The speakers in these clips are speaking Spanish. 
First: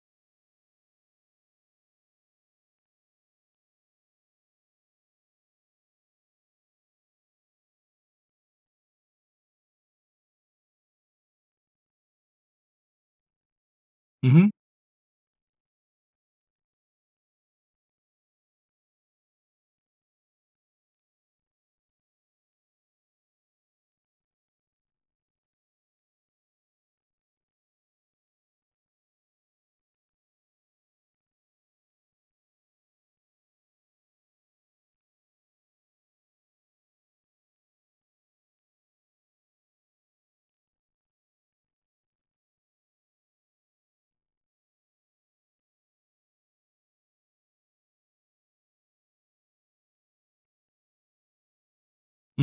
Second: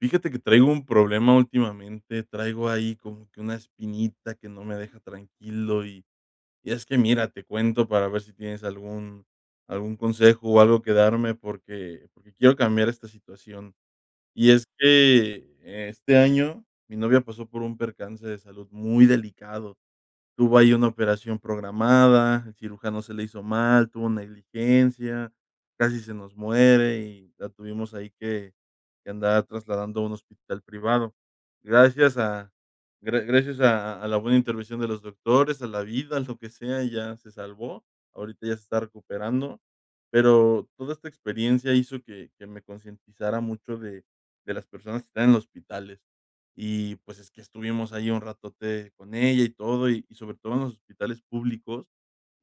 Fíjate que traigo un problema últimamente, traigo ahí como que una espinita que no me deja tranquilo y es que mira, te cuento para ver si tienes algún consejo o algo que darme porque quiero cambiar esta situación. Ujú, Y es que este año mi novia pasó por un percance de salud muy delicado. Tuvo ahí una operación programada, el cirujano se le hizo mal, tuvo negligencia, casi se nos muere y la tuvimos ahí que andar trasladando a un hospital privado. Gracias a gracias a la buena intervención de los doctores, a la vida, lo que sea, ya se salvó. Ahorita ya se está recuperando, pero toda esta experiencia hizo que me concientizara mucho de las personas que están en los hospitales. Y, pues, es que estuvimos ahí un ratote con ella y todo, y sobre todo en los hospitales públicos.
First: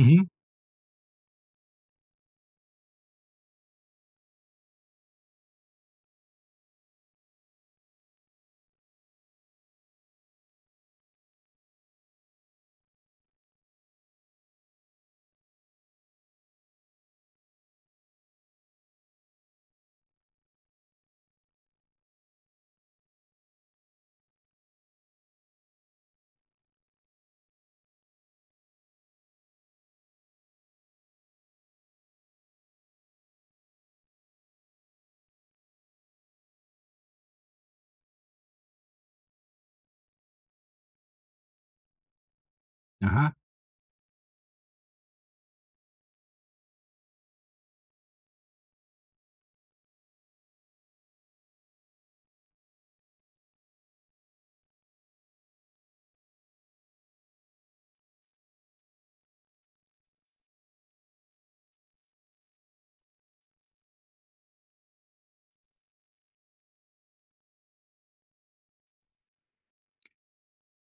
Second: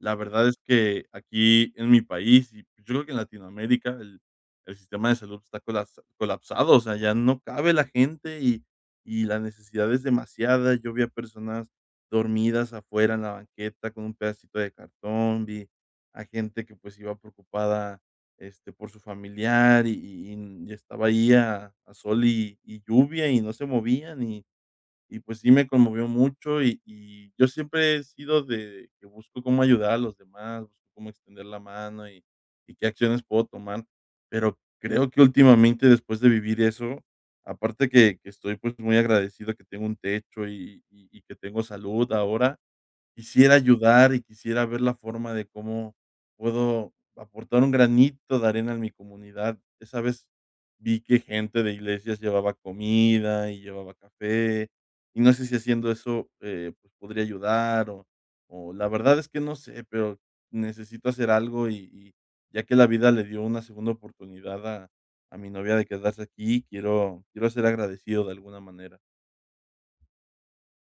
La verdad es que aquí en mi país, y yo creo que en Latinoamérica, el sistema de salud está colas colapsado, o sea, ya no cabe la gente y la necesidad es demasiada. Yo vi a personas dormidas afuera en la banqueta con un pedacito de cartón, vi a gente que, pues, iba preocupada, por su familiar, y estaba ahí a sol y lluvia, y no se movían, y pues sí me conmovió mucho, y yo siempre he sido de que busco cómo ayudar a los demás, busco cómo extender la mano, y qué acciones puedo tomar, pero creo que últimamente, después de vivir eso, aparte que estoy, pues, muy agradecido que tengo un techo, y que tengo salud ahora. ajá. Quisiera ayudar y quisiera ver la forma de cómo puedo aportar un granito de arena en mi comunidad. Esa vez vi que gente de iglesias llevaba comida y llevaba café, y no sé si haciendo eso, pues, podría ayudar o la verdad es que no sé, pero necesito hacer algo y ya que la vida le dio una segunda oportunidad a mi novia de quedarse aquí, quiero ser agradecido de alguna manera.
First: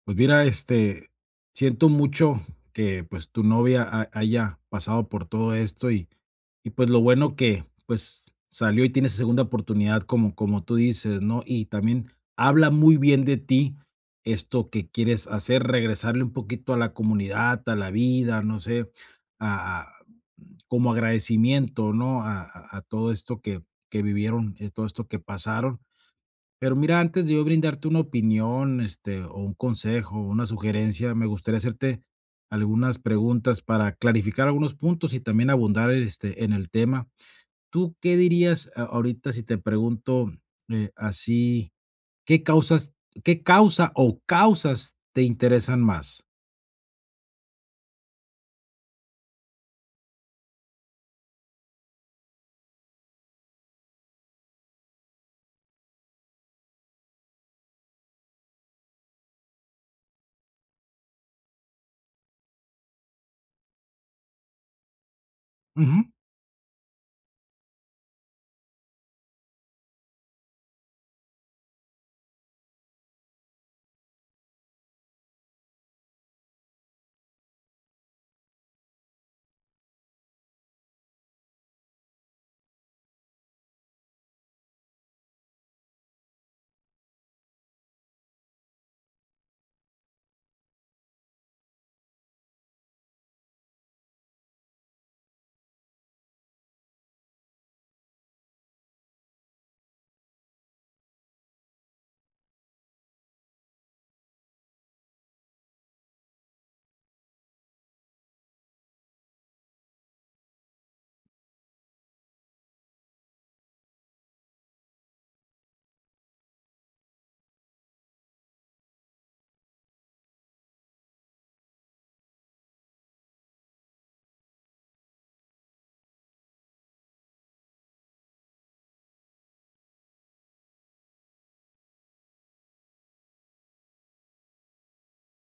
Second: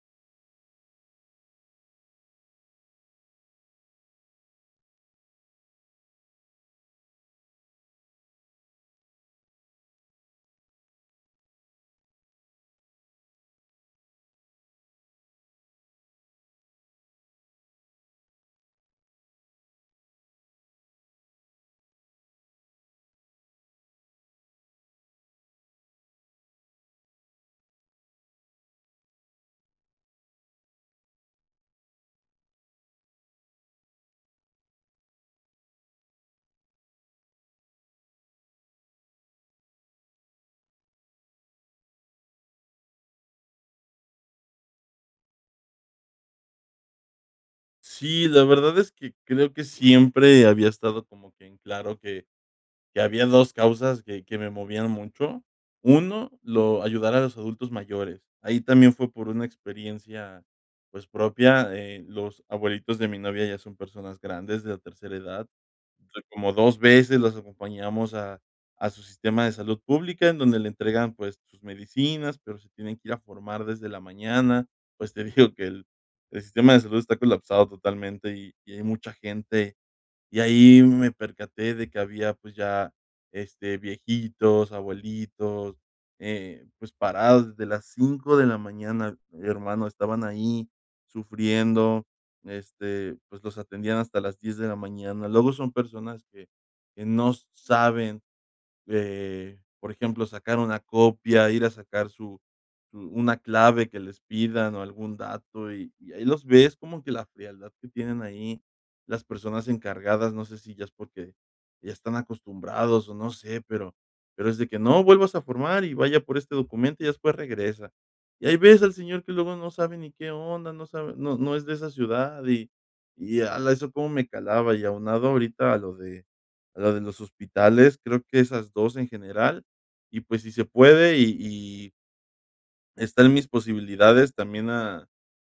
Pues mira, siento mucho que, pues, tu novia ha haya pasado por todo esto y, pues, lo bueno que, pues, salió y tiene esa segunda oportunidad como tú dices, ¿no? Y también habla muy bien de ti esto que quieres hacer, regresarle un poquito a la comunidad, a la vida, no sé, a como agradecimiento, ¿no? A todo esto que vivieron, todo esto que pasaron. Pero mira, antes de yo brindarte una opinión, o un consejo, o una sugerencia, me gustaría hacerte algunas preguntas para clarificar algunos puntos y también abundar, en el tema. ¿Tú qué dirías ahorita si te pregunto así, qué causas, qué causa o causas te interesan más? Sí, la verdad es que creo que siempre había estado como que en claro que había 2 causas que me movían mucho. Uno lo ayudar a los adultos mayores. Ahí también fue por una experiencia, pues, propia, los abuelitos de mi novia ya son personas grandes, de la tercera edad. Ujú, Entonces, como 2 veces los acompañamos a su sistema de salud pública, en donde le entregan, pues, sus medicinas, pero se tienen que ir a formar desde la mañana. Pues, te digo que el sistema de salud está colapsado totalmente y hay mucha gente y ahí me percaté de que había, pues, ya, viejitos, abuelitos, pues, parados desde las 5 de la mañana, hermano, estaban ahí sufriendo, pues, los atendían hasta las 10 de la mañana. Luego son personas que no saben, por ejemplo, sacar una copia, ir a sacar su una clave que les pidan o algún dato, y ahí los ves como que la frialdad que tienen ahí las personas encargadas, no sé si ya es porque ya están acostumbrados o no sé, pero es de que no, vuelvas a formar y vaya por este documento y después regresa. Y ahí ves al señor que luego no sabe ni qué onda, no sabe no es de esa ciudad y ala, eso cómo me calaba, y aunado ahorita a lo de la de los hospitales, creo que esas 2 en general, y pues si se puede y está en mis posibilidades también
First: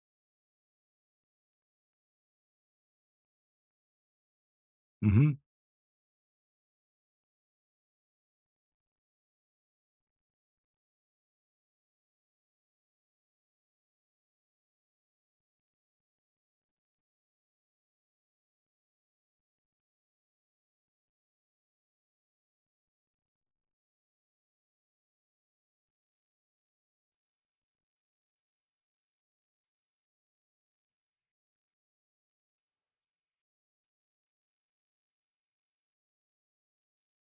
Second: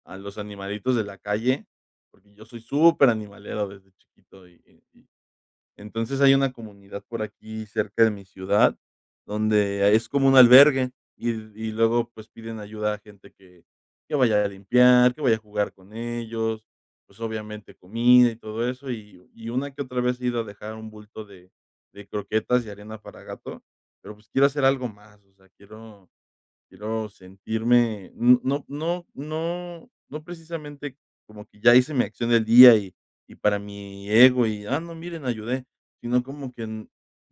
a los animalitos de la calle, porque yo soy superanimalero desde chiquito y ujú, entonces, hay una comunidad por aquí cerca de mi ciudad, donde es como un albergue, y y luego, pues, piden ayuda a gente que vaya a limpiar, que vaya a jugar con ellos, pues, obviamente comida y todo eso, y una que otra vez he ido a dejar un bulto de croquetas y arena para gato, pero, pues, quiero hacer algo más, o sea, quiero. Quiero sentirme, n no no no no precisamente como que ya hice mi acción del día y para mi ego y, ah, no, miren, ayudé, sino como que n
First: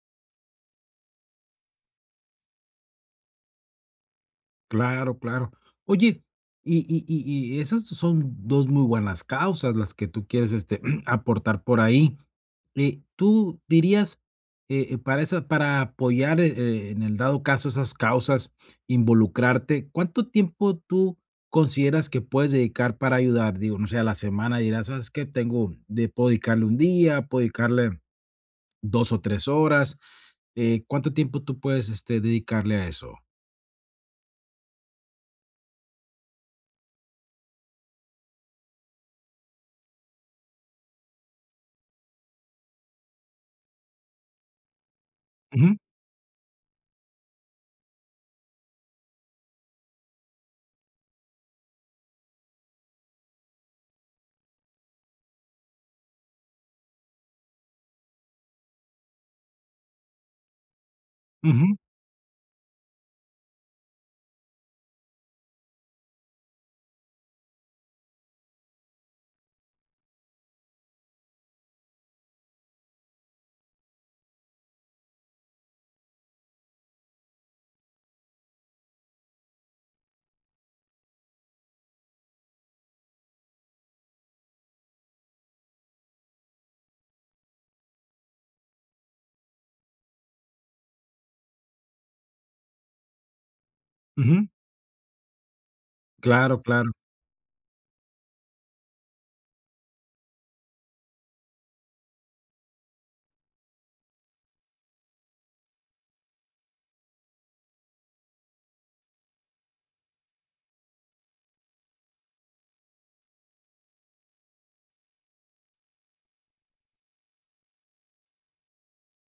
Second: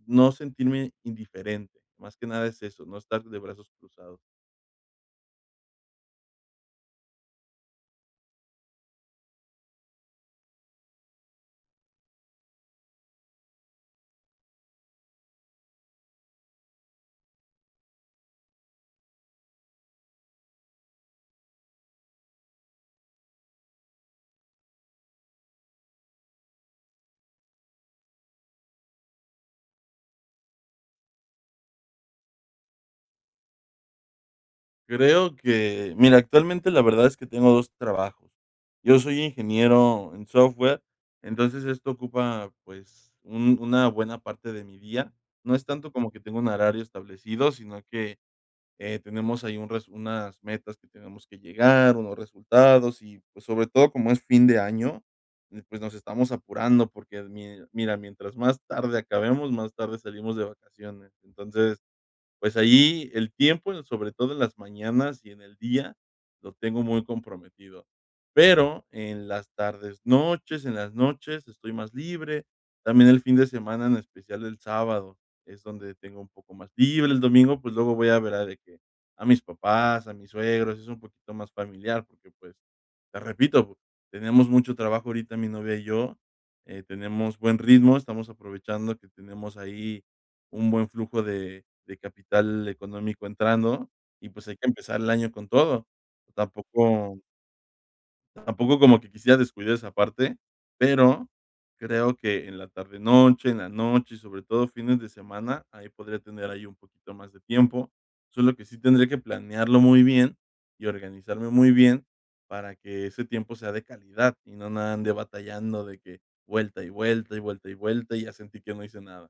no sentirme indiferente, más que nada es eso, no estar de brazos cruzados. claro, claro. Oye, y esas son dos muy buenas causas las que tú quieres aportar por ahí. ¿Tú dirías, para esa para apoyar, en el dado caso, esas causas, involucrarte, cuánto tiempo tú consideras que puedes dedicar para ayudar? Digo, no sé, a la semana dirás: "¿Sabes qué? Tengo de puedo dedicarle 1 día, puedo dedicarle 2 o 3 horas", ¿cuánto tiempo tú puedes, dedicarle a eso? Creo que, mira, actualmente la verdad es que tengo 2 trabajos. Yo soy ingeniero en software, entonces esto ocupa, pues, un una buena parte de mi día. No es Ujú, tanto como que tengo un horario establecido, sino que tenemos ahí un res unas metas que tenemos que llegar, unos resultados y, pues, sobre todo, como es fin de año, pues, nos estamos apurando porque mi mira, mientras más tarde acabemos, más tarde salimos de vacaciones. ujú, Entonces, pues ahí el tiempo, sobre todo en las mañanas y en el día, lo tengo muy comprometido. Pero en las tardes, noches, en las noches estoy más libre. También el fin de semana, en especial el sábado, es donde tengo un poco más libre. El domingo, pues luego voy a ver a de que a mis papás, a mis suegros, es un poquito más familiar, porque pues, te repito, tenemos mucho trabajo ahorita mi novia y yo, tenemos buen ritmo, estamos aprovechando que tenemos ahí un buen flujo de capital económico entrando, y ujú. pues, hay que empezar el año con todo. Claro, claro. Tampoco tampoco como que quisiera descuidar esa parte, pero creo que en la tarde-noche, en la noche y sobre todo fines de semana, ahí podría tener ahí un poquito más de tiempo, solo que sí tendría que planearlo muy bien y organizarme muy bien para que ese tiempo sea de calidad y no nada ande batallando de que vuelta y vuelta, y vuelta y vuelta, y ya sentí que no hice nada.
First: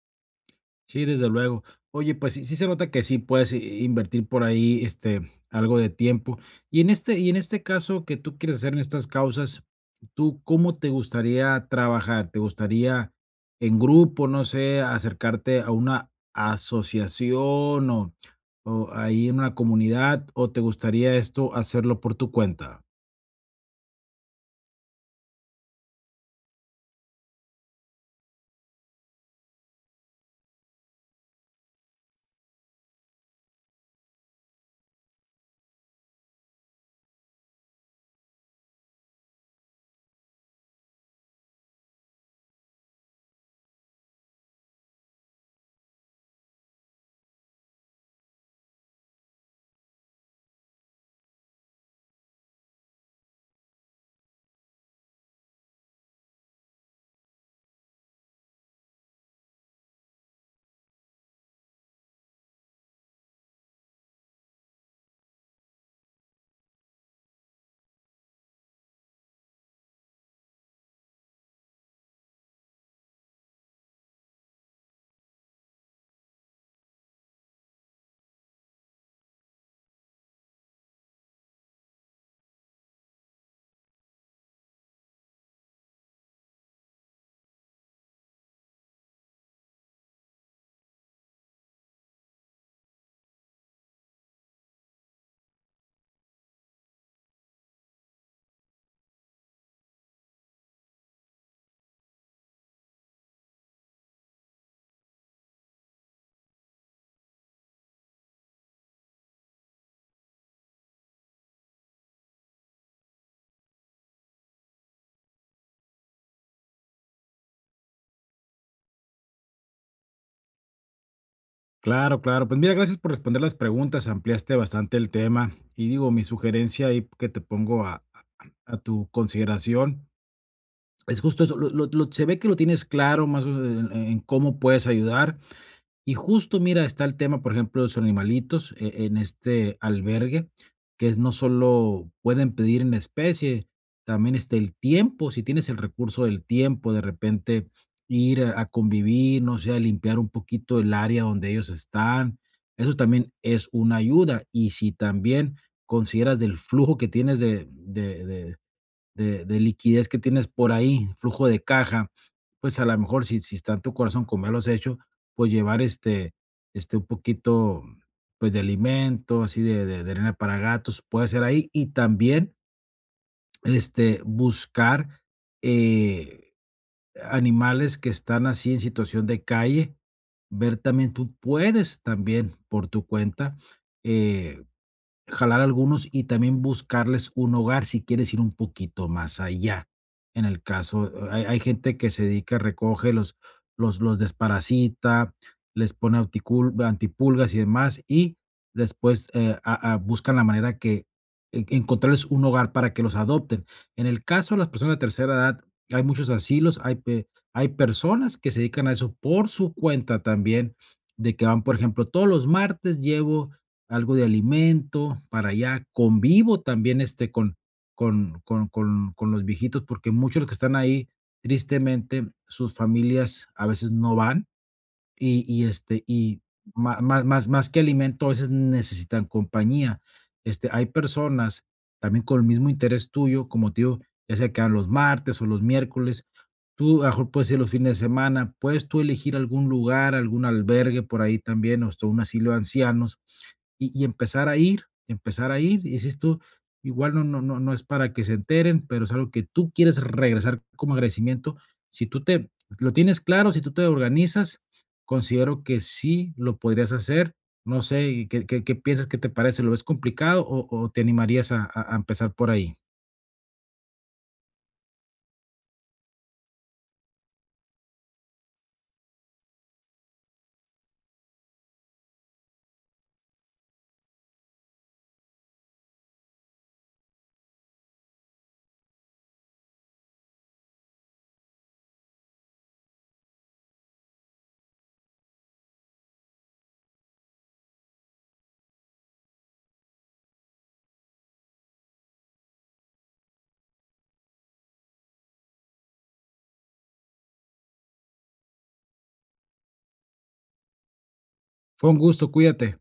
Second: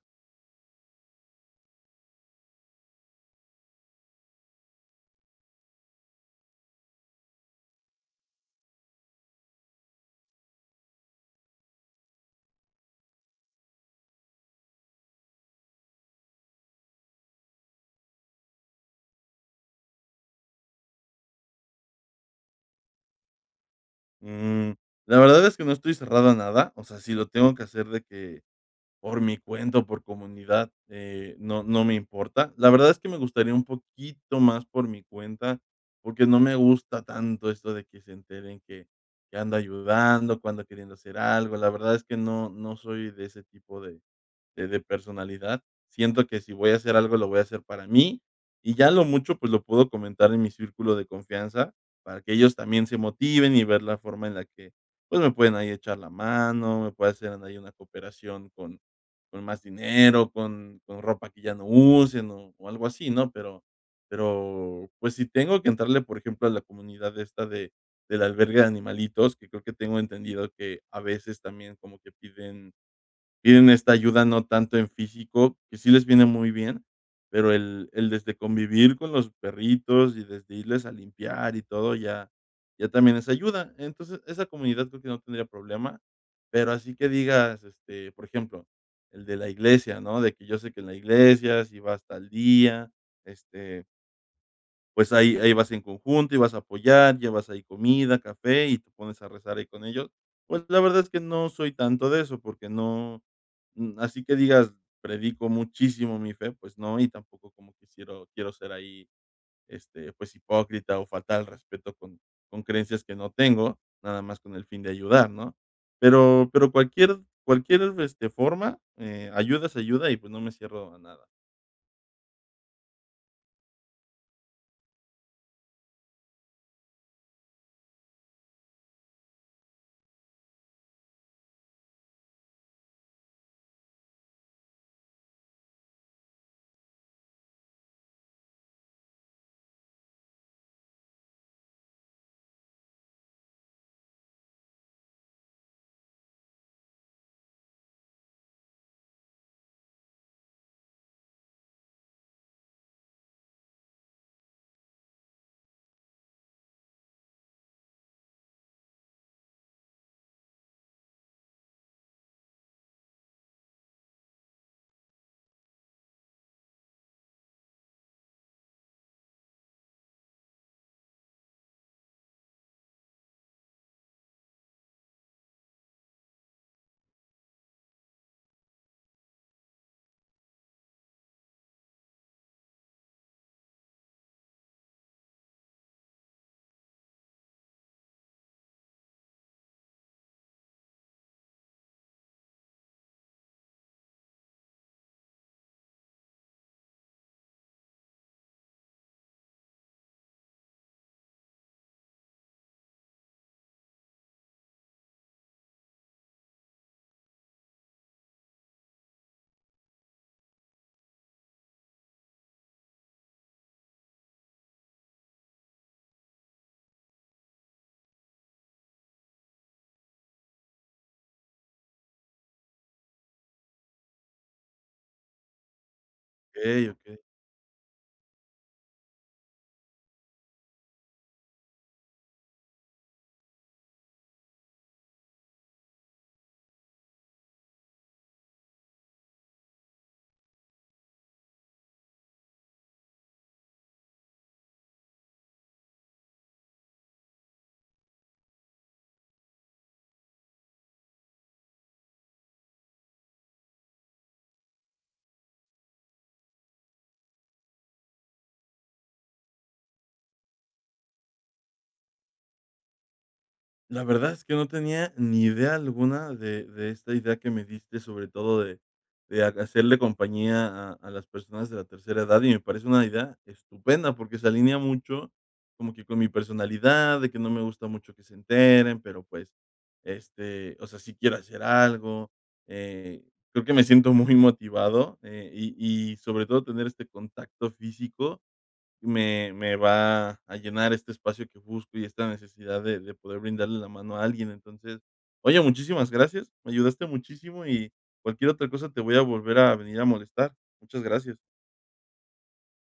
Sí, desde luego. Oye, pues sí, sí se nota que sí puedes invertir por ahí algo de tiempo. Y en este caso que tú quieres hacer en estas causas, ¿tú cómo te gustaría trabajar? ¿Te gustaría en grupo, no sé, acercarte a una asociación o ahí en una comunidad? ¿O te gustaría esto hacerlo por tu cuenta? Mm, la verdad es que no estoy cerrado a nada, o sea, si lo tengo que hacer de que por mi cuenta o por comunidad, no no me importa. La verdad es que me gustaría un poquito más por mi cuenta, porque no me gusta tanto esto de que se enteren que ando ayudando, cuando queriendo hacer algo. La verdad es que no no soy de ese tipo de de personalidad. Siento que si voy a hacer algo, lo voy a hacer para mí, y ya lo mucho, pues, lo puedo comentar en mi círculo de confianza, para que ellos también se motiven y ver la forma en la que, pues, me pueden ahí echar la mano, me puede hacer ahí una cooperación con más dinero, con ropa que ya no usen o algo así, ¿no? Pero, pues, si tengo que entrarle, por ejemplo, a la comunidad esta de del albergue de animalitos, que creo que tengo entendido que a veces también como que piden esta ayuda no tanto en físico, que sí les viene muy bien, pero el desde convivir con los perritos y desde irles a limpiar y todo ya también es ayuda. Entonces, esa comunidad creo que no tendría problema, pero así que digas, por ejemplo, el de la iglesia, ¿no? De que yo sé que en la iglesia sí vas tal día, este pues ahí vas en conjunto y vas a apoyar, llevas ahí comida, café y te pones a rezar ahí con ellos. Pues la verdad es que no soy tanto de eso, porque no, mm, así que digas, predico muchísimo mi fe, pues no, y tampoco como que quiero ser ahí, pues hipócrita o faltar respeto con creencias que no tengo, nada más con el fin de ayudar, ¿no? Pero cualquier, forma, ayuda es ayuda y, pues, no me cierro a nada. Claro, claro. Pues mira, gracias por responder las preguntas, ampliaste bastante el tema. Y digo, mi sugerencia ahí que te pongo a tu consideración es justo eso. Se ve que lo tienes claro más o menos en cómo puedes ayudar. Y justo, mira, está el tema, por ejemplo, de los animalitos en este albergue, que es no solo pueden pedir en especie, también está el tiempo, si tienes el recurso del tiempo, de repente ir a convivir, no sé, a limpiar un poquito el área donde ellos están, eso también es una ayuda. Y si también consideras del flujo que tienes de, de liquidez que tienes por ahí, flujo de caja, pues, a lo mejor si si está en tu corazón, como ya lo has hecho, pues, llevar, un poquito, pues, de alimento, así de arena para gatos, puede ser ahí. Y también, buscar, eh, animales que están así en situación de calle, ver también tú puedes también por tu cuenta, eh jalar algunos y también buscarles un hogar si quieres ir un poquito más allá. En el caso, hay, hay gente que se dedica, recoge los desparasita, les pone antipulgas y demás, y después buscan la manera que encontrarles un hogar para que los adopten. En el caso de las personas de tercera edad, hay muchos asilos, hay personas que se dedican a eso por su cuenta también, de que van, por ejemplo, todos los martes llevo algo de alimento para allá. Convivo también, con los viejitos, porque muchos de los que están ahí, tristemente, sus familias a veces no van. Y Okey, má okey. má más más que alimento, a veces necesitan compañía. Hay personas también con el mismo interés tuyo, como te digo, ya sea que hagan los martes o los miércoles. Tú, a lo mejor, puedes ir los fines de semana, puedes tú elegir algún lugar, algún albergue por ahí también, o hasta un asilo de ancianos, y empezar a ir, empezar a ir. Y dices tú, igual no es para que se enteren, pero es algo que tú quieres regresar como agradecimiento. Si tú te lo tienes claro, si tú te organizas considero que sí lo podrías hacer. No sé, y ¿qué piensas? ¿Qué te parece? ¿Lo ves complicado o te animarías a empezar por ahí? La verdad es que no tenía ni idea alguna de esta idea que me diste, sobre todo de ha hacerle compañía a las personas de la tercera edad, y me parece una idea estupenda, porque se alinea mucho como que con mi personalidad, de que no me gusta mucho que se enteren, pero, pues, o sea, sí quiero hacer algo, eh, creo que me siento muy motivado, y sobre todo tener este contacto físico, me va a llenar este espacio que busco y esta necesidad de poder brindarle la mano a alguien. Entonces, oye, muchísimas gracias, me ayudaste muchísimo y cualquier otra cosa te voy a volver a venir a molestar. Muchas gracias. Fue un gusto, cuídate.